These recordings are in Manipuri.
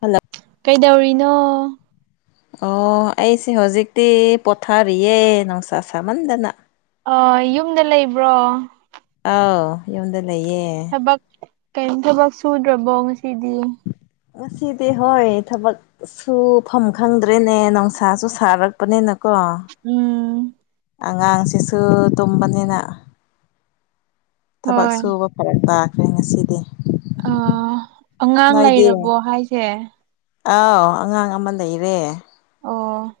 ꯍꯜꯂꯣ ꯀꯩꯗꯧꯔꯤꯅꯣ ꯑꯣ ꯑꯩꯁꯦ ꯍꯧꯖꯤꯛꯇꯤ ꯄꯣꯊꯥꯔꯤꯌꯦ ꯅꯨꯡꯁꯥ ꯁꯥꯃꯟꯗꯅ ꯌꯨꯝꯗ ꯂꯩꯕ꯭ꯔꯣ ꯑꯥꯎ ꯌꯨꯝꯗ ꯂꯩꯌꯦ ꯊꯕꯛ ꯀꯔꯤꯝ ꯊꯕꯛ ꯁꯨꯗ꯭ꯔꯕꯣ ꯉꯁꯤꯗꯤ ꯉꯁꯤꯗꯤ ꯍꯣꯏ ꯊꯕꯛ ꯁꯨꯐꯝ ꯈꯪꯗ꯭ꯔꯦꯅꯦ ꯅꯨꯡꯁꯥꯁꯨ ꯁꯥꯔꯛꯄꯅꯤꯅꯀꯣ ꯎꯝ ꯑꯉꯥꯡ ꯁꯤ ꯁꯨ ꯇꯨꯝꯕꯅꯤꯅ ꯊꯕꯛ ꯍꯣꯏ ꯁꯨꯕ ꯐꯔꯛ ꯇꯥꯈ꯭ꯔꯦ ꯉꯁꯤꯗꯤ ꯑ ꯑꯉꯥꯡ ꯅꯣꯏꯗꯤ ꯂꯩꯔꯕꯣ ꯍꯥꯏꯁꯦ ꯑꯥꯎ ꯑꯉꯥꯡ ꯑꯃ ꯂꯩꯔꯦ ꯑꯣ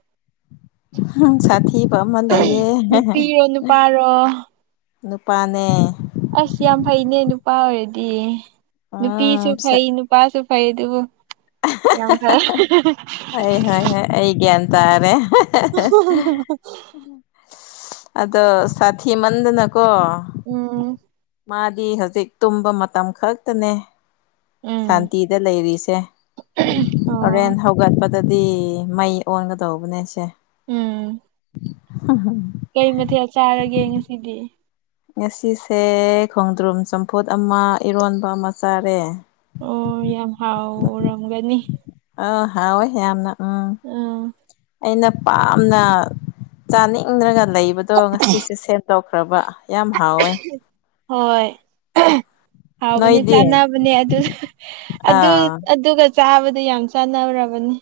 ꯁꯥꯊꯤꯕ ꯑꯃꯥ ꯂꯩꯌꯦ ꯅꯨꯄꯤꯔꯣ ꯅꯨꯄꯥꯔꯣ ꯅꯨꯄꯥꯅꯦ ꯑꯁ ꯌꯥꯝ ꯐꯩꯅꯦ ꯅꯨꯄꯥ ꯑꯣꯏꯔꯗꯤ ꯅꯨꯄꯤꯁꯨ ꯎꯝ ꯐꯩ ꯅꯨꯄꯁꯨ ꯐꯥꯏꯗꯕꯨ ꯑꯩ ꯍꯣꯏ ꯍꯣꯏ ꯑꯩ ꯒ꯭ꯌꯥꯟ ꯇꯥꯔꯦ [unintelligible] [inaudible] ꯑꯗꯣ ꯁꯥꯊꯤ ꯃꯟꯗ ꯅ ꯀꯣ ꯎꯝ ꯃꯥꯗꯤ ꯍꯧꯖꯤꯛ ꯇꯨꯝꯕ ꯃꯇꯝ ꯈꯛꯇꯅꯦ ꯎꯝ ꯁꯥꯟꯇꯤꯗ ꯂꯩꯔꯤꯁꯦ ꯑꯣ ꯍꯣꯔꯦꯟ ꯍꯧꯒꯠꯄꯗꯗꯤ ꯃꯩ ꯑꯣꯟꯒ ꯇꯧꯕꯅꯦꯁꯦ ꯎꯝ ꯍ ꯍ ꯀꯩ ꯃꯊꯦꯜ ꯆꯥꯔꯒꯦ ꯉꯁꯤꯗꯤ ꯉꯁꯤꯁꯦ ꯈꯣꯡꯗ꯭ꯔꯨꯝ ꯆꯝꯐꯨꯠ ꯑꯃ ꯏꯔꯣꯟꯕ ꯑꯃ ꯆꯥꯔꯦ ꯑꯣ ꯌꯥꯝ ꯍꯥꯎꯔꯝꯒꯅꯤ ꯑ ꯍꯥꯎꯑꯣꯣꯏ ꯌꯥꯝꯅ ꯎꯝ ꯑꯩꯅ ꯄꯥꯝꯅ ꯆꯥꯅꯤꯡꯗ꯭ꯔꯒ ꯂꯩꯕꯗꯣ ꯉꯁꯤꯁꯦ ꯁꯦꯝꯗꯣꯛꯈ ꯐ꯭ꯔꯕ ꯌꯥꯝ ꯍꯥꯎꯋꯦ ꯍꯣꯏ ꯍꯥꯎꯕꯅꯦ ꯅꯣꯏꯗꯤ ꯆꯥꯅꯕꯅꯦ ꯑꯗꯨ ꯑꯥ ꯑꯗꯨ ꯆꯥꯕꯗꯤ ꯌꯥꯝ ꯆꯥꯟꯅꯔꯕꯅꯤ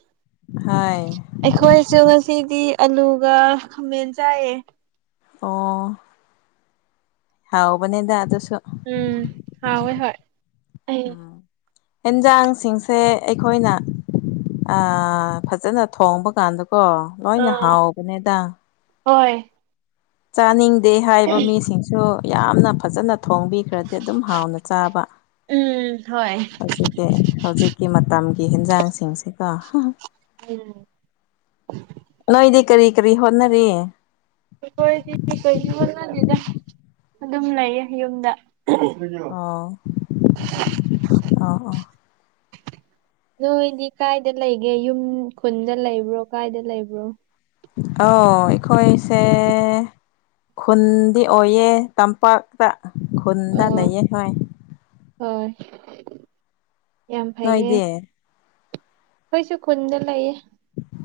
ꯍꯣꯏ ꯑꯩꯈꯣꯏꯁꯨ ꯉꯁꯤꯗꯤ ꯑꯂꯨꯒ ꯈꯥꯃꯦꯟ ꯆꯥꯏꯌꯦ ꯑꯣ ꯍꯥꯎꯕꯅꯦꯗ ꯑꯗꯨꯁꯨ ꯎꯝ ꯍꯧꯋꯦ ꯍꯣꯏ ꯑꯩ ꯑꯦꯟꯖꯥꯡꯁꯤꯡꯁꯦ ꯑꯩꯈꯣꯏꯅ ꯑ ꯐꯖꯅ ꯊꯣꯡꯕ ꯀꯥꯟꯗꯀꯣ ꯂꯣꯏꯅ ꯑꯥ ꯍꯥꯎꯕꯅꯦꯗꯪ ꯍꯣꯏ ꯆꯥꯅꯤꯡꯗꯦ ꯍꯥꯏꯕ ꯃꯤꯁꯤꯡꯁꯨ ꯌꯥꯝꯅ ꯐꯖꯅ ꯊꯣꯡꯕꯤ ꯈꯔꯗꯤ ꯑꯗꯨꯝ ꯍꯥꯎꯅ ꯆꯥꯕ ꯎꯝ ꯍꯣꯏ ꯑꯁꯤ ꯍꯧꯖꯤꯛꯀꯤ ꯃꯇꯝꯒꯤ ꯍꯟꯖꯥꯡꯁꯤꯡꯁꯤꯒꯣ ꯎꯝ ꯅꯣꯏꯗꯤ ꯀꯔꯤ ꯀꯔꯤ ꯍꯣꯠꯅꯔꯤ ꯑꯩꯈꯣꯏꯗꯤ ꯀꯩꯒꯤꯅꯗꯤꯗ ꯑꯗꯨꯝ ꯂꯩꯌꯦ ꯌꯨꯝꯗ ꯑꯥ ꯑꯥ ꯑꯥ ꯅꯣꯏꯗꯤ ꯀꯥꯏꯗ ꯂꯩꯒꯦ ꯌꯨꯝ ꯈꯨꯟꯗ ꯂꯩꯕ꯭ꯔꯣ ꯀꯥꯏꯗ ꯂꯩꯕ꯭ꯔꯣ ꯑ ꯑꯩꯈꯣꯏꯁꯦ ꯈꯨꯟꯗꯤ ꯑꯣꯏꯌꯦ ꯇꯝꯄꯥꯛ ꯄ ꯈꯨꯟꯗ ꯑꯣ ꯂꯩꯌꯦ ꯍꯣꯏ ꯍꯣꯏ ꯌꯥꯝ ꯐꯩꯌꯦ ꯅꯣꯏꯗꯤ ꯑꯩꯈꯣꯏꯁꯨ ꯈꯨꯨꯟꯗ ꯂꯩꯌꯦ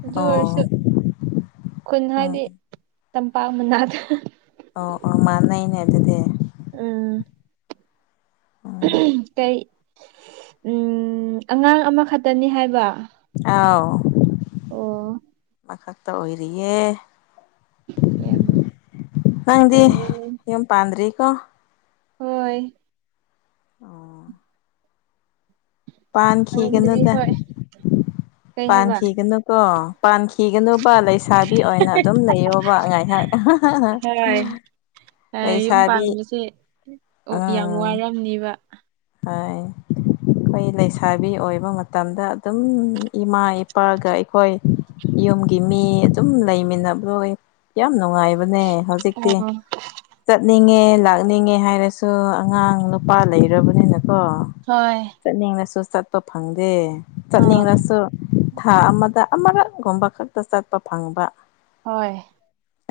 ꯑꯗꯨ ꯑꯣꯏꯔꯁꯨ ꯑꯣ ꯈꯨꯟ ꯎꯝ ꯍꯥꯏꯗꯤ ꯇꯝꯄꯥꯛ ꯃꯅꯥꯗ ꯑꯣ ꯑꯣ ꯃꯥꯥꯟꯅꯩꯅꯦ ꯑꯗꯨꯗꯤ ꯎꯝ ꯎꯝ ꯀꯩ ꯎꯝ ꯑꯉꯥꯡ ꯑꯃꯈꯛꯇꯅꯤ ꯍꯥꯏꯕ ꯑꯥꯎ ꯑꯣ ꯃꯈꯛꯇ ꯑꯣꯏꯔꯤꯌꯦꯦ ꯌꯥꯝ ꯅꯪꯗꯤ ꯐꯔꯦꯅꯦ ꯌꯨꯝ ꯄꯥꯟꯗ꯭ꯔꯤꯀꯣ ꯍꯣꯏ ꯑꯣ ꯄꯥꯟꯗ꯭ꯔꯤ ꯄꯥꯟꯈꯤꯒꯅꯣꯗ ꯍꯣꯏ ꯀꯩ ꯍꯥꯏꯕ ꯄꯥꯟꯈꯤꯒꯅꯨꯀꯣ ꯄꯥꯟꯈꯤꯒꯅꯨꯕ ꯂꯩꯁꯥꯕꯤ ꯑꯣꯏꯅ ꯑꯗꯨꯝ ꯂꯩꯌꯣꯕ ꯉꯥꯏꯍꯥꯛ ꯍꯥ ꯍꯥ ꯍꯣꯏ ꯌꯨꯝ ꯄꯥꯟꯕꯁꯦ ꯌꯥꯝ ꯋꯥꯔꯝꯅꯤꯕ ꯑ ꯑꯩꯈꯣꯏ ꯂꯩꯁꯥꯕꯤ ꯑꯣꯏꯕ ꯃꯇꯝꯗ ꯑꯗꯨꯝ ꯏꯃꯥ ꯏꯄꯥꯒ ꯑꯩꯈꯣꯏ ꯌꯨꯝꯒꯤ ꯃꯤ ꯑꯗꯨꯝ ꯂꯩꯃꯤꯟꯅꯕꯗꯣ ꯌꯥꯝ ꯅꯨꯡꯉꯥꯏꯕꯅꯦ ꯍꯧꯖꯤꯛ ꯍꯧꯖꯤꯛꯇꯤ ꯑꯣ ꯆꯠꯅꯤꯡꯉꯦ ꯂꯥꯛꯅꯤꯡꯉꯦ ꯍꯥꯏꯔꯁꯨ ꯑꯉꯥꯡ ꯅꯨꯄꯥ ꯂꯩꯔꯕꯅꯤ ꯑꯅꯀꯣ ꯍꯣꯏ ꯆꯠꯅꯤꯡꯂꯁꯨ ꯆꯠꯄ ꯐꯪꯗꯦ ꯑꯥ ꯆꯠꯅꯤꯡꯂꯁꯨ ꯊꯥ ꯑꯃꯗ ꯑꯃꯔꯛꯒꯨꯝꯕ ꯈꯛꯇ ꯆꯠꯄ ꯐꯪꯕ ꯍꯣꯏ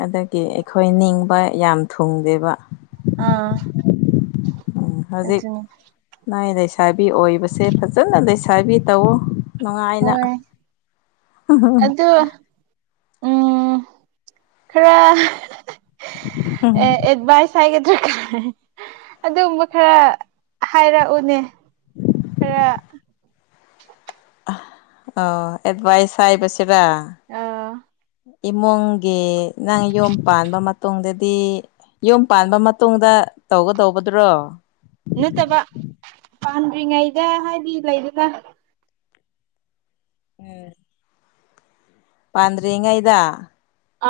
ꯑꯗꯒꯤ ꯑꯩꯈꯣꯏ ꯅꯤꯡꯕ ꯌꯥꯝ ꯊꯨꯡꯗꯦꯕ ꯑꯥ ꯎꯝ ꯍꯧꯖꯤꯛ ꯑꯗꯨꯅꯤ ꯂꯅꯥ ꯂꯩꯁꯥꯕꯤ ꯑꯣꯏꯕꯁꯦ ꯐꯖꯅ ꯂꯩꯁꯥꯕꯤ ꯇꯧꯋ ꯅꯨꯡꯉꯥꯏꯅ ꯍꯣꯏ ꯑꯗꯨ ꯎꯝ ꯈꯔ ꯑꯦꯗꯚꯥꯏꯁ ꯍꯥꯏꯒꯗ꯭ꯔꯥ ꯑꯗꯨꯒꯕ ꯈꯔ ꯍꯥꯏꯔꯛꯎꯅꯦ ꯔ ꯑ ꯑꯦꯠꯚꯥꯏꯁ ꯍꯥꯏꯕꯁꯤꯔ ꯑ ꯏꯃꯨꯡꯒꯤ ꯅꯪ ꯌꯨꯝ ꯄꯥꯟꯕ ꯃꯇꯨꯡꯗꯗꯤ ꯌꯨꯝ ꯄꯥꯟꯕ ꯃꯇꯨꯡꯗ ꯇꯧꯒꯗꯧꯕꯗꯨ꯭ꯔꯣ ꯅꯠꯇꯕ ꯄꯥꯟꯗ꯭ꯔꯤꯉꯩꯗ ꯍꯥꯏꯗꯤ ꯂꯩꯗꯅ ꯎꯝ ꯄꯥꯟꯗ꯭ꯔꯤꯉꯥꯏꯗ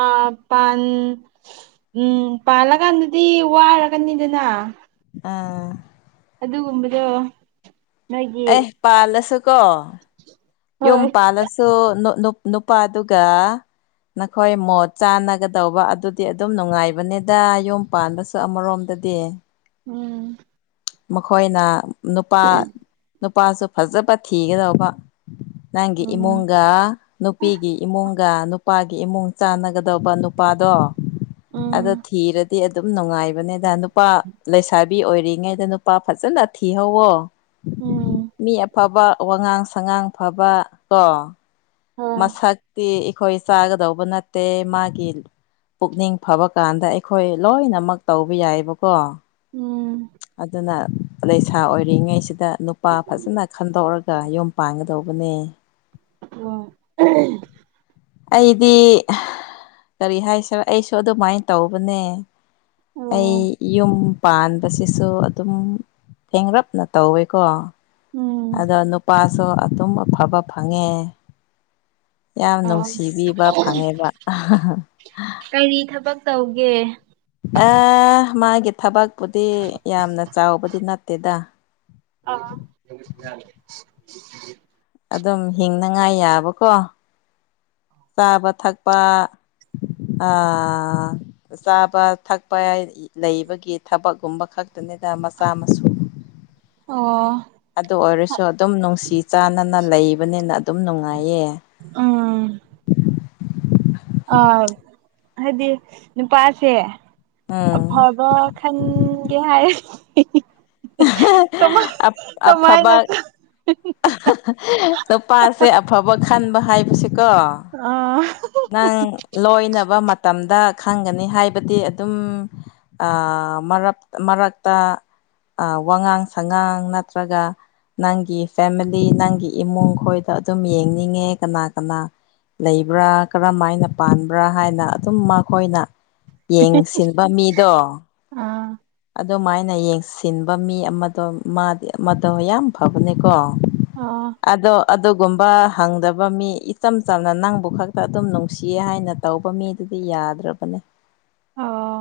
ꯑꯥ ꯄꯥꯟ ꯎꯝ ꯄꯥꯜꯂꯀꯥꯟꯗꯗꯤ ꯋꯥꯔꯒꯅꯤꯗꯅ ꯑꯥ ꯑꯗꯨꯒꯨꯝꯕꯗꯣ ꯅꯣꯏꯒꯤ ꯑꯦ ꯄꯥꯜꯂꯁꯨ ꯀꯣ ꯌꯨꯝ ꯍꯣꯏ ꯄꯥꯜꯂꯁꯨ ꯅꯨꯄꯥꯗꯨꯒ ꯅꯈꯣꯏ ꯃꯣꯠ ꯆꯥꯟꯅꯒꯗꯧꯕ ꯑꯗꯨꯗꯤ ꯑꯗꯨꯝ ꯅꯨꯡꯉꯥꯏꯕꯅꯤꯗ ꯌꯨꯝ ꯄꯥꯟꯕꯁꯨ ꯑꯃꯔꯣꯝꯗꯗꯤ ꯎꯝ ꯃꯈꯣꯏꯅ ꯅꯨꯄꯥ ꯅꯨꯄꯥꯁꯨ ꯐꯖꯕ ꯊꯤꯒꯗꯧꯕ ꯅꯪꯒꯤ ꯎꯝ ꯏꯃꯣꯒ ꯅꯨꯄꯤꯒꯤ ꯏꯃꯨꯡꯒ ꯅꯨꯄꯥꯒꯤ ꯏꯃꯨꯡ ꯆꯥꯟꯅꯒꯗꯕ ꯅꯨꯄꯥꯗꯣ ꯑꯗꯣ ꯎꯝ ꯊꯤꯔꯗꯤ ꯑꯗꯨꯝ ꯅꯨꯡꯉꯥꯏꯕꯅꯦꯗ ꯅꯨꯄꯥ ꯂꯩꯁꯥꯕꯤ ꯑꯣꯏꯔꯤ ꯉꯩꯗ ꯅꯨꯄꯥ ꯐꯖꯅ ꯊꯤꯍꯧꯋꯣ ꯎꯝ ꯃꯤ ꯑꯐꯕ ꯋꯥꯉꯥꯡ ꯁꯉꯥꯡ ꯐꯕ ꯀꯣ ꯍꯣꯏ ꯃꯁꯛꯇꯤ ꯑꯩꯈꯣꯏ ꯆꯥꯒꯗꯧꯕ ꯅꯠꯇꯦ ꯃꯥꯒꯤ ꯄꯨꯛꯅꯤꯡ ꯐꯕ ꯀꯥꯟꯗ ꯑꯩꯈꯣꯏ ꯂꯣꯏꯅꯃꯛ ꯇꯧꯕ ꯌꯥꯏꯕꯀꯣ ꯎꯝ ꯑꯗꯨꯅ ꯂꯩꯁꯥ ꯑꯣꯏꯔꯤꯉꯩꯁꯤꯗ ꯅꯨꯄꯥ ꯐꯖꯅ ꯈꯟꯗꯣꯛꯔꯒ ꯌꯨꯝ ꯄꯥꯟꯒꯗꯧꯕꯅꯦ ꯑꯣ ꯑꯩꯗꯤ ꯀꯔꯤ ꯍꯥꯏꯁꯔꯦ ꯑꯩꯁꯨ ꯑꯗꯨꯃꯥꯏꯅ ꯇꯧꯕꯅꯦ ꯑꯩ ꯑꯣ ꯌꯨꯝ ꯄꯥꯟꯕꯁꯤꯁꯨ ꯑꯗꯨꯝ ꯊꯦꯡꯡꯂꯞꯅ ꯇꯧꯋꯦꯀꯣ ꯎꯝ ꯑꯗꯣ ꯅꯨꯄꯥꯁꯨ ꯑꯗꯨꯝ ꯑꯐꯕ ꯐꯪꯉꯦ ꯌꯥꯝ ꯑꯣ ꯅꯨꯡꯁꯤꯕꯤꯕ ꯐꯪꯉꯦꯕ ꯀꯔꯤ ꯊꯕꯛ ꯇꯧꯒꯦ ꯑ ꯃꯥꯒꯤ ꯊꯕꯛꯄꯨꯗꯤ ꯌꯥꯝꯅ ꯆꯥꯎꯕꯗꯤ ꯅꯠꯇꯦꯗ ꯑ ꯑꯗꯨꯝ ꯍꯤꯡꯅꯉꯥꯏ ꯌꯥꯕꯀꯣ ꯆꯥꯕ ꯊꯛꯄ ꯆꯥꯕ ꯊꯛꯄ ꯂꯩꯕꯒꯤ ꯊꯕꯛꯒꯨꯝꯕ ꯈꯛ ꯑꯗꯨꯅꯤꯗ ꯃꯆꯥ ꯃꯁꯨ ꯑꯣ ꯑꯗꯨ ꯑꯣꯏꯔꯁꯨ ꯑꯗꯨꯝ ꯅꯨꯡꯁꯤ ꯆꯥꯟꯅꯅ ꯂꯩꯕꯅꯤꯅ ꯑꯗꯨꯝ ꯅꯨꯡꯉꯥꯏꯌꯦ ꯎꯝ ꯑ ꯍꯥꯏꯗꯤ ꯅꯨꯄꯥꯁꯦ ꯎꯝ ꯑꯐꯕ ꯈꯟꯒꯦ ꯍꯥꯏꯔ ꯇꯃ ꯇꯃꯥꯏ ꯅ ꯍꯥ ꯍꯥꯥ ꯍꯥ ꯅꯨꯄꯥꯁꯦ ꯑꯕ ꯐꯕ ꯈꯟꯕ ꯍꯥꯏꯕꯁꯦꯀꯣ ꯑꯥ ꯅꯪ ꯂꯣꯏꯅꯕ ꯃꯇꯝꯗ ꯈꯪꯒꯅꯤ ꯍꯥꯏꯕꯗꯤ ꯑꯗꯨꯝ ꯑꯥ ꯃꯔꯞ ꯃꯔꯛꯇ ꯋꯥꯉꯥꯡ ꯁꯉꯥꯡ ꯅꯠꯇ꯭ꯔꯒ ꯅꯪꯒꯤ ꯐꯦꯃꯤꯂꯤ ꯅꯪꯒꯤ ꯏꯃꯨꯡ ꯈꯣꯏꯗ ꯑꯗꯨꯝ ꯌꯦꯡꯅꯤꯡꯉꯦ ꯀꯅꯥ ꯀꯅꯥ ꯂꯩꯕ꯭ꯔꯥ ꯀꯔꯝꯥꯏꯅ ꯄꯥꯟꯕ꯭ꯔꯥ ꯍꯥꯏꯅ ꯑꯗꯨꯝ ꯃꯈꯣꯏꯅ ꯌꯦꯡꯁꯤꯟꯕ ꯃꯤꯗꯣ ꯑꯥ ꯑꯗꯨꯃꯥꯏꯅ ꯌꯦꯡꯁꯤꯟꯕ ꯃꯤ ꯑꯃꯗꯣ ꯃꯥꯗꯤ ꯑꯃꯗꯣ ꯌꯥꯝ ꯐꯕꯅꯦꯀꯣ ꯑꯣ ꯑꯗꯣ ꯑꯗꯨꯒꯨꯝꯕ ꯍꯪꯗꯕ ꯃꯤ ꯏꯆꯝ ꯆꯝꯅ ꯅꯪꯕꯨ ꯈꯛꯇ ꯑꯗꯨꯝ ꯅꯨꯡꯁꯤꯌꯦ ꯍꯥꯏꯅ ꯇꯧꯕ ꯃꯤꯗꯨꯗꯤ ꯌꯥꯗ꯭ꯔꯕꯅꯦ ꯑꯣ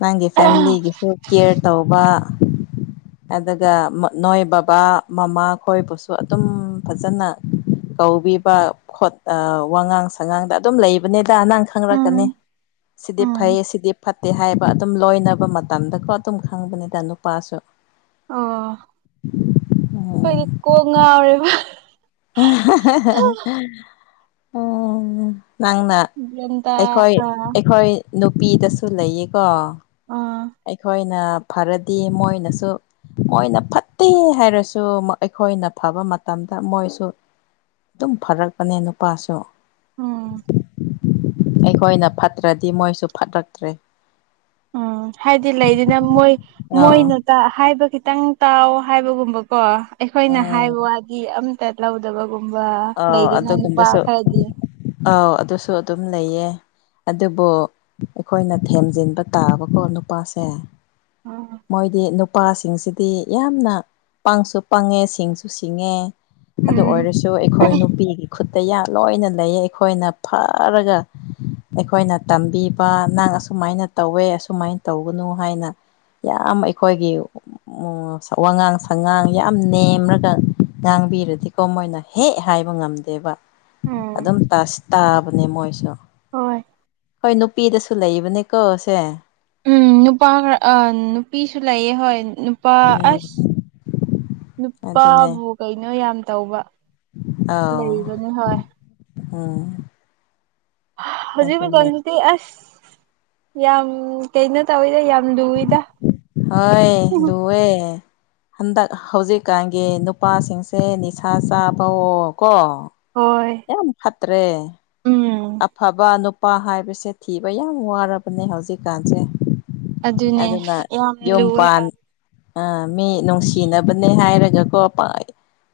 ꯅꯪꯒꯤ ꯐꯦꯃꯤꯂꯤꯒꯤꯁꯨ ꯀꯦꯌꯔ ꯇꯧꯕ ꯑꯗꯨꯒ ꯅꯣꯏ ꯕꯕꯥ ꯃꯃꯥ ꯈꯣꯏꯕꯨꯁꯨ ꯑꯗꯨꯝ ꯐꯖꯅ ꯇꯧꯕꯤꯕꯥ ꯈꯣꯠꯄꯥ ꯋꯥꯉꯥꯡ ꯁꯉꯥꯡꯗ ꯑꯗꯨꯝ ꯂꯩ ꯎꯅꯦꯗꯥ ꯅꯪ ꯈꯪꯔꯛꯀꯅꯤ ꯎꯝ ꯁꯤꯗꯤ ꯎꯝ ꯐꯩꯌꯦ ꯁꯤꯗꯤ ꯐꯠꯇꯦ ꯍꯥꯏ ꯅꯨꯄꯥ ꯑꯗꯨꯝ ꯂꯣꯏꯅꯕ ꯃꯇꯝꯗꯀꯣ ꯑꯗꯨꯝ ꯈꯪꯕꯅꯤꯗ ꯅꯨꯄꯥꯁꯨ ꯑꯣ ꯈꯣꯏꯗꯤ ꯀꯣꯛ ꯉꯥꯎꯔꯦꯕꯥ ꯎꯝ ꯅꯪꯅ ꯒ꯭ꯌꯥꯟ ꯇꯥ ꯑꯩꯈꯣꯏ ꯑꯥ ꯑꯩꯈꯣꯏ ꯅꯨꯄꯤꯗꯁꯨ ꯂꯩꯌꯦꯀꯣ ꯑꯥ ꯑꯩꯈꯣꯏꯅ ꯐꯔꯗꯤ ꯃꯣꯏꯅꯁꯨ ꯃꯣꯏꯅ ꯐꯠꯇꯦ ꯍꯥꯏꯔꯁꯨ ꯑꯩꯈꯣꯏꯅ ꯐꯕ ꯃꯇꯝꯗ ꯃꯣꯏꯁꯨ ꯑꯗꯨꯝ ꯐꯔꯛꯄꯅꯦ ꯅꯨꯄꯥꯁꯨ ꯎꯝ ꯑꯩꯈꯣꯏꯅ ꯐꯠꯇ꯭ꯔꯗꯤ ꯃꯣꯏꯁꯨ ꯐꯠꯔꯛꯇ꯭ꯔꯦ ꯎꯝ ꯍꯥꯏꯗꯤ ꯂꯩꯗꯅ ꯃꯣꯏ ꯑꯥ ꯃꯣꯏꯅ ꯇꯥ ꯍꯥꯏꯕ ꯈꯤꯇꯪ ꯇꯥꯎ ꯍꯥꯏꯕꯒꯨꯝꯕꯀꯣ ꯑꯩꯈꯣꯏꯅ ꯍꯥꯏꯕ ꯋꯥꯗꯤ ꯑꯝ ꯇꯥ ꯂꯧꯗꯕꯒꯨꯝꯕ ꯑꯥ ꯂꯩꯗꯅ ꯅꯨꯄꯥ ꯑꯗꯨꯒꯨꯝꯕꯁꯨ ꯈꯔꯗꯤ ꯑꯥꯎ ꯑꯗꯨꯁꯨ ꯑꯗꯨꯝ ꯂꯩꯌꯦ ꯑꯗꯨꯕꯨ ꯑꯩꯈꯣꯏꯅ ꯊꯦꯝꯖꯤꯟꯕ ꯇꯥꯕꯀꯣ ꯅꯨꯄꯥꯁꯦ ꯎꯝ ꯃꯣꯏꯗꯤ ꯅꯨꯄꯥꯁꯤꯡꯁꯤꯗꯤ ꯌꯥꯝꯅ ꯄꯪꯁꯨ ꯄꯪꯉꯦ ꯁꯤꯡꯁꯨ ꯁꯤꯡꯉꯦ ꯑꯗꯨ ꯎꯝ ꯑꯣꯏꯔꯁꯨ ꯑꯩꯈꯣꯏ ꯅꯨꯄꯤꯒꯤ ꯈꯨꯠꯇ ꯀꯌꯥ ꯂꯣꯏꯅ ꯂꯩꯌꯦ ꯑꯩꯈꯣꯏꯅ ꯐꯔꯒ ꯑꯩꯈꯣꯏꯅ ꯇꯝꯕꯤꯕ ꯅꯪ ꯑꯁꯨꯃꯥꯏꯅ ꯇꯧꯋꯦ ꯑꯁꯨꯃꯥꯏꯅ ꯇꯧꯒꯅꯨ ꯍꯥꯏꯅ ꯌꯥꯝ ꯑꯩꯈꯣꯏꯒꯤ ꯋꯥꯉꯥꯡ ꯁꯉꯥꯡ ꯌꯥꯝ ꯅꯦꯝꯔꯒ ꯉꯥꯡꯕꯤꯔꯗꯤꯀꯣ ꯃꯣꯏꯅ ꯍꯦꯛ ꯍꯥꯏꯕ ꯉꯝꯗꯦꯕ ꯎꯝ ꯑꯗꯨꯝ ꯇꯥꯕꯅꯦ ꯃꯣꯏꯁꯨ ꯍꯣꯏ ꯍꯣꯏ ꯅꯨꯄꯤꯗꯁꯨ ꯂꯩꯕꯅꯦꯀꯣ ꯁꯦ ꯎꯝ ꯅꯨꯄꯥ ꯈꯔ ꯑꯥ ꯅꯨꯄꯤꯁꯨ ꯂꯩꯌꯦ ꯍꯣꯏ ꯅꯨꯄꯥ ꯎꯝ ꯑꯁ ꯑꯗꯨꯅꯦ ꯅꯨꯄꯥꯕꯨ ꯀꯩꯅꯣ ꯌꯥꯝ ꯇꯧꯕ ꯑꯥꯎ ꯂꯩꯕꯅꯦ ꯍꯣꯏ ꯎ ꯍꯧꯖꯤꯛ ꯃꯇꯝꯁꯤꯗꯤ ꯑꯁ ꯌꯥꯝ ꯀꯩꯅꯣ ꯇꯧꯋꯤꯗ ꯌꯥꯝ ꯂꯨꯏꯗ ꯍꯣꯏ ꯂꯨꯋꯦ ꯍꯟꯗꯛ ꯍꯧꯖꯤꯛꯀꯥꯟꯒꯤ ꯅꯨꯄꯥꯁꯤꯡꯁꯦ ꯅꯤꯁꯥ ꯆꯥꯕꯣꯑꯣ ꯀꯣ ꯍꯣꯏ ꯌꯥꯝ ꯐꯠꯇ꯭ꯔꯦ ꯎꯝ ꯑꯐꯕ ꯅꯨꯄꯥ ꯍꯥꯏꯕꯁꯦ ꯊꯤꯕ ꯌꯥꯝ ꯋꯥꯔꯕꯅꯦ ꯍꯧꯖꯤꯛꯀꯥꯟꯁꯦ ꯑꯗꯨꯅꯦ ꯑꯗꯨꯅ ꯌꯥꯝ ꯌꯨꯝ ꯂꯨꯋꯦ ꯄꯥꯟ ꯑꯥ ꯑ ꯃꯤ ꯅꯨꯡꯁꯤꯅꯕꯅꯦ ꯍꯥꯏꯔꯒꯀꯣ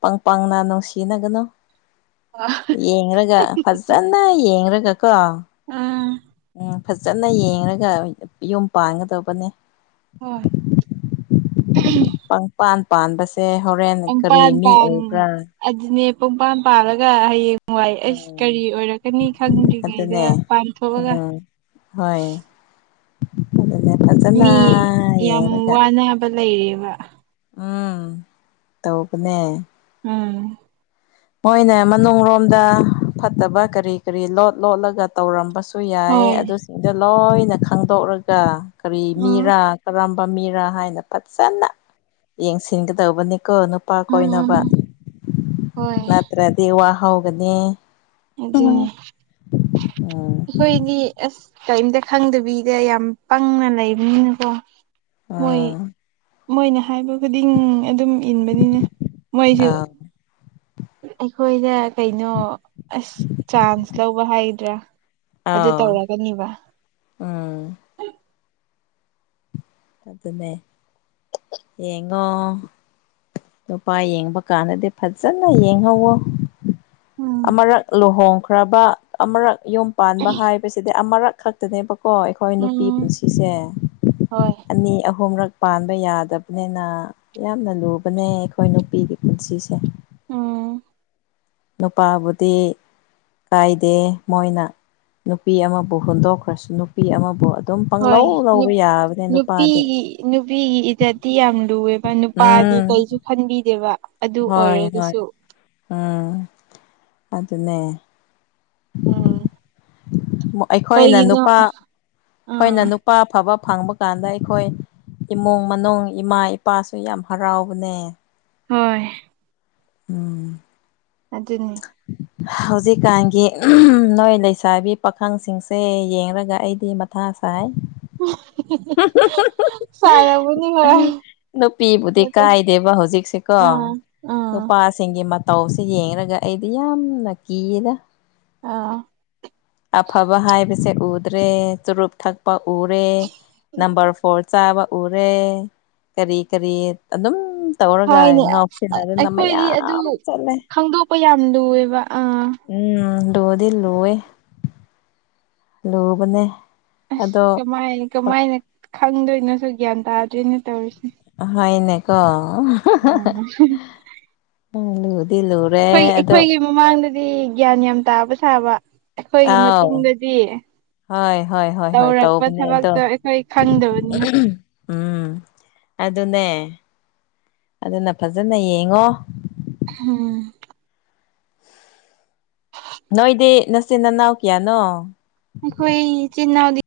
ꯄꯪ ꯄꯪꯅ ꯅꯨꯡꯁꯤꯅꯒꯅꯨ ꯌꯦꯡꯔꯒ ꯐꯖꯅ ꯌꯦꯡꯔꯒ ꯀꯣ ꯎꯝ ꯎꯝ ꯐꯖꯅ ꯌꯦꯡꯔꯒ ꯌꯨꯝ ꯄꯥꯟꯒꯗꯧꯕꯅꯦ ꯍꯣꯏ ꯄꯪꯄꯥꯟ ꯄꯥꯟꯕꯁꯦ ꯍꯣꯔꯦꯟ ꯀꯔꯤ ꯄꯪꯄꯥꯟ ꯃꯤ ꯄꯥꯟ ꯑꯣꯏꯕ꯭ꯔꯥ ꯑꯗꯨꯅꯦ ꯄꯨꯡꯄꯥꯟ ꯄꯥꯜꯂꯒ ꯍꯌꯦꯡ ꯅꯨꯡꯉꯥꯏ ꯑꯩꯁ ꯎꯝ ꯀꯔꯤ ꯑꯣꯏꯔꯛꯀꯅꯤ ꯈꯟꯗ꯭ꯔꯤꯉꯩꯗ ꯑꯗꯨꯅꯦ ꯄꯥꯟꯊꯣꯛꯑꯒ ꯑꯗꯨꯅ ꯐꯖꯅꯥ ꯃꯤ ꯌꯥꯝ ꯌꯦꯡꯔꯒ ꯋꯥꯅꯕ ꯂꯩꯔꯦꯕ ꯎꯝ ꯇꯧꯕꯅꯦ ꯎꯝ ꯃꯣꯏꯅ ꯃꯅꯨꯡꯔꯣꯝꯗ ꯐꯠꯇꯕ ꯀꯔꯤ ꯀꯔꯤ ꯂꯣꯠ ꯂꯣꯠꯂꯒ ꯇꯧꯔꯝꯕꯁꯨ ꯌꯥꯏ ꯍꯣꯏ ꯑꯗꯨꯁꯤꯡꯗꯣ ꯂꯣꯏꯅ ꯈꯪꯗꯣꯛꯂꯒ ꯀꯔꯤ ꯎꯝ ꯃꯤꯔꯥ ꯀꯔꯝꯕ ꯃꯤꯔꯥ ꯍꯥꯏꯅ ꯐꯖꯅ ꯌꯦꯡꯁꯤꯟꯒꯗꯧꯕꯅꯤꯀꯣ ꯅꯨꯄꯥ ꯎꯝ ꯎꯝ ꯀꯣꯏꯅꯕ ꯍꯣꯏ ꯅꯠꯇ꯭ꯔꯗꯤ ꯋꯥꯍꯧꯒꯅꯤ ꯑꯗꯨꯅꯤ ꯑꯣ ꯑꯩꯈꯣꯏꯗꯤ ꯑꯁ ꯀꯩꯝꯇ ꯈꯪꯗꯕꯤꯗ ꯌꯥꯝ ꯄꯪꯅ ꯂꯩꯕꯅꯤꯅꯀꯣ ꯃꯣꯏ ꯑꯥꯎ ꯃꯣꯏꯅ ꯍꯥꯏꯕ ꯈꯨꯗꯤꯡ ꯑꯗꯨꯝ ꯏꯟꯕꯅꯤꯅ ꯃꯣꯏꯁꯨ ꯑꯩꯈꯣꯏꯗ ꯀꯩꯅꯣ ꯑꯁ ꯆꯥꯟꯁ ꯂꯧꯕ ꯍꯥꯏꯒꯗ꯭ꯔꯥ ꯑꯗꯨ ꯑꯥꯎ ꯇꯧꯔꯛꯀꯅꯦꯕ ꯎꯝ ꯑꯗꯨꯅꯦ ꯌꯦꯡꯉꯣ ꯅꯨꯄꯥ ꯌꯦꯡꯕ ꯀꯥꯟꯗꯗꯤ ꯐꯖꯅ ꯌꯦꯡꯍꯧꯋꯣ ꯎꯝ ꯑꯃꯔꯛ ꯂꯨꯍꯣꯡꯈ꯭ꯔꯕ ꯑꯃꯔꯛ ꯌꯨꯝ ꯄꯥꯟꯕ ꯍꯥꯏꯕꯁꯤꯗꯤ ꯑꯃꯔꯛ ꯈꯛ ꯈꯛꯇꯅꯦꯕꯀꯣ ꯑꯩꯈꯣꯏ ꯅꯨꯄꯤ ꯎꯝ ꯄꯨꯟꯁꯤꯁꯦ ꯍꯣꯏ ꯑꯅꯤ ꯑꯍꯨꯝꯔꯛ ꯄꯥꯟꯕ ꯌꯥꯗꯕꯅꯤꯅ ꯌꯥꯝꯅ ꯂꯨꯕꯅꯦ ꯑꯩꯈꯣꯏ ꯅꯨꯄꯤꯒꯤ ꯄꯨꯟꯁꯤꯁꯦ ꯎꯝ ꯅꯨꯄꯥꯕꯨꯗꯤ ꯀꯥꯏꯗꯦ ꯃꯣꯏꯅ ꯅꯨꯄꯤ ꯑꯃꯕꯨ ꯍꯨꯟꯗꯣꯛꯈ꯭ꯔꯁꯨ ꯅꯨꯄꯤ ꯑꯃꯕꯨ ꯑꯗꯨꯝ ꯍꯣꯏ ꯄꯪꯂꯧ ꯂꯧꯕ ꯌꯥꯕꯅꯦ ꯅꯨꯄꯥꯗꯤ ꯅꯨꯄꯤꯒꯤ ꯅꯨꯄꯤꯒꯤ ꯏꯖꯠꯇꯤ ꯌꯥꯝ ꯂꯨꯑꯦꯕ ꯅꯨꯄꯥꯗꯤ ꯎꯝ ꯀꯩꯁꯨ ꯈꯟꯕꯤꯗꯦꯕ ꯑꯗꯨ ꯍꯣꯏ ꯍꯣꯏ ꯑꯣꯏꯔꯒꯁꯨ ꯎꯝ ꯑꯗꯨꯅꯦ ꯎꯝ ꯑꯩꯈꯣꯏꯅ ꯀꯩꯒꯤꯅꯣ ꯅꯨꯄꯥ ꯑꯩꯈꯣꯏꯅ ꯑꯥ ꯅꯨꯄꯥ ꯑꯐꯕ ꯐꯪꯕ ꯀꯥꯟꯗ ꯑꯩꯈꯣꯏ ꯏꯃꯨꯡ ꯃꯅꯨꯡ ꯏꯃꯥ ꯏꯄꯥꯁꯨ ꯌꯥꯝ ꯍꯔꯥꯎꯕꯅꯦ ꯍꯣꯏ ꯎꯝ ꯑꯗꯨꯅꯦ ꯍꯥ ꯍꯧꯖꯤꯛꯀꯥꯟꯒꯤ ꯅꯣꯏ ꯂꯩꯁꯥꯕꯤ ꯄꯥꯈꯪꯁꯤꯡꯁꯦ ꯌꯦꯡꯔꯒ ꯑꯩꯗꯤ ꯃꯊꯥ ꯁꯥꯏ [unintelligible] [unintelligible] ꯅꯨꯄꯤꯕꯨꯗꯤ ꯀꯥꯏꯗꯦꯕ ꯍꯧꯖꯤꯛꯁꯤꯀꯣ ꯑꯥ ꯑꯥ ꯅꯨꯄꯥ ꯁꯤꯡꯒꯤ ꯃꯇꯧꯁꯦ ꯌꯦꯡꯔꯥꯒ ꯑꯩꯗꯤ ꯌꯥꯝꯅ ꯀꯤꯌꯦꯗꯥ ꯑꯥ ꯑꯐꯕ ꯍꯥꯏꯕꯁꯦ ꯎꯗ꯭ꯔꯦ ꯆꯨꯔꯨꯞ ꯊꯛ ꯄ ꯎꯔꯦ ꯅꯝꯕꯔ ꯐꯣꯔ ꯆꯥꯕ ꯎꯔꯦ ꯀꯔꯤ ꯀꯔꯤ ꯑꯗꯨꯝ ꯇꯧꯔꯒ ꯍꯣꯏꯅꯦ ꯑ- ꯉꯥꯎꯁꯤꯟꯅꯗꯅ ꯃꯌꯥꯝ ꯆꯠꯂꯦ ꯍꯣꯏ ꯌꯥꯝ ꯂꯨꯑꯦꯕ ꯑꯥ ꯎꯝ ꯂꯨꯗꯤ ꯂꯨꯋꯦ ꯂꯨꯕꯅꯦ ꯑꯁ ꯑꯗꯣ ꯀꯃꯥꯏ ꯀꯃꯥꯏꯅ ꯈꯪꯗꯣꯏꯅꯣꯁꯨ ꯒ꯭ꯌꯥꯟ ꯇꯥꯗ꯭ꯔꯦꯅꯦ ꯇꯧꯔꯤꯁꯦ ꯑꯍꯣꯏꯅꯦꯀꯣ ꯍꯨꯝ ꯎꯝ ꯂꯨꯠ ꯑꯩꯈꯣꯏꯒꯤ ꯑꯩꯈꯣꯏꯒꯤ ꯃꯃꯥꯡꯗꯗꯤ ꯒ꯭ꯌꯥꯟ ꯌꯥꯝ ꯇꯥꯕ ꯁꯥꯕ ꯑꯩꯈꯣꯏꯒꯤ ꯑꯥꯎ ꯃꯇꯨꯡꯗꯗꯤ ꯍꯣꯏ ꯍꯣꯏ ꯍꯣꯏ ꯍꯣꯏ ꯇꯧꯔꯛꯄ ꯇꯧꯕꯅꯦ ꯑꯗꯣ ꯊꯕꯛꯇꯣ ꯑꯩꯈꯣꯏ ꯈꯪꯗꯕꯅꯤꯅ ꯎꯝ ꯑꯗꯨꯅꯦ ꯑꯗꯨꯅ ꯐꯖꯅ ꯌꯦꯡꯉꯣ ꯎꯝ ꯅꯣꯏꯗꯤ ꯅꯆꯟ ꯅꯅꯥꯎ ꯀꯌꯥꯅꯣ ꯈꯣꯏ ꯏꯆꯤꯟ ꯏꯅꯎꯗꯤ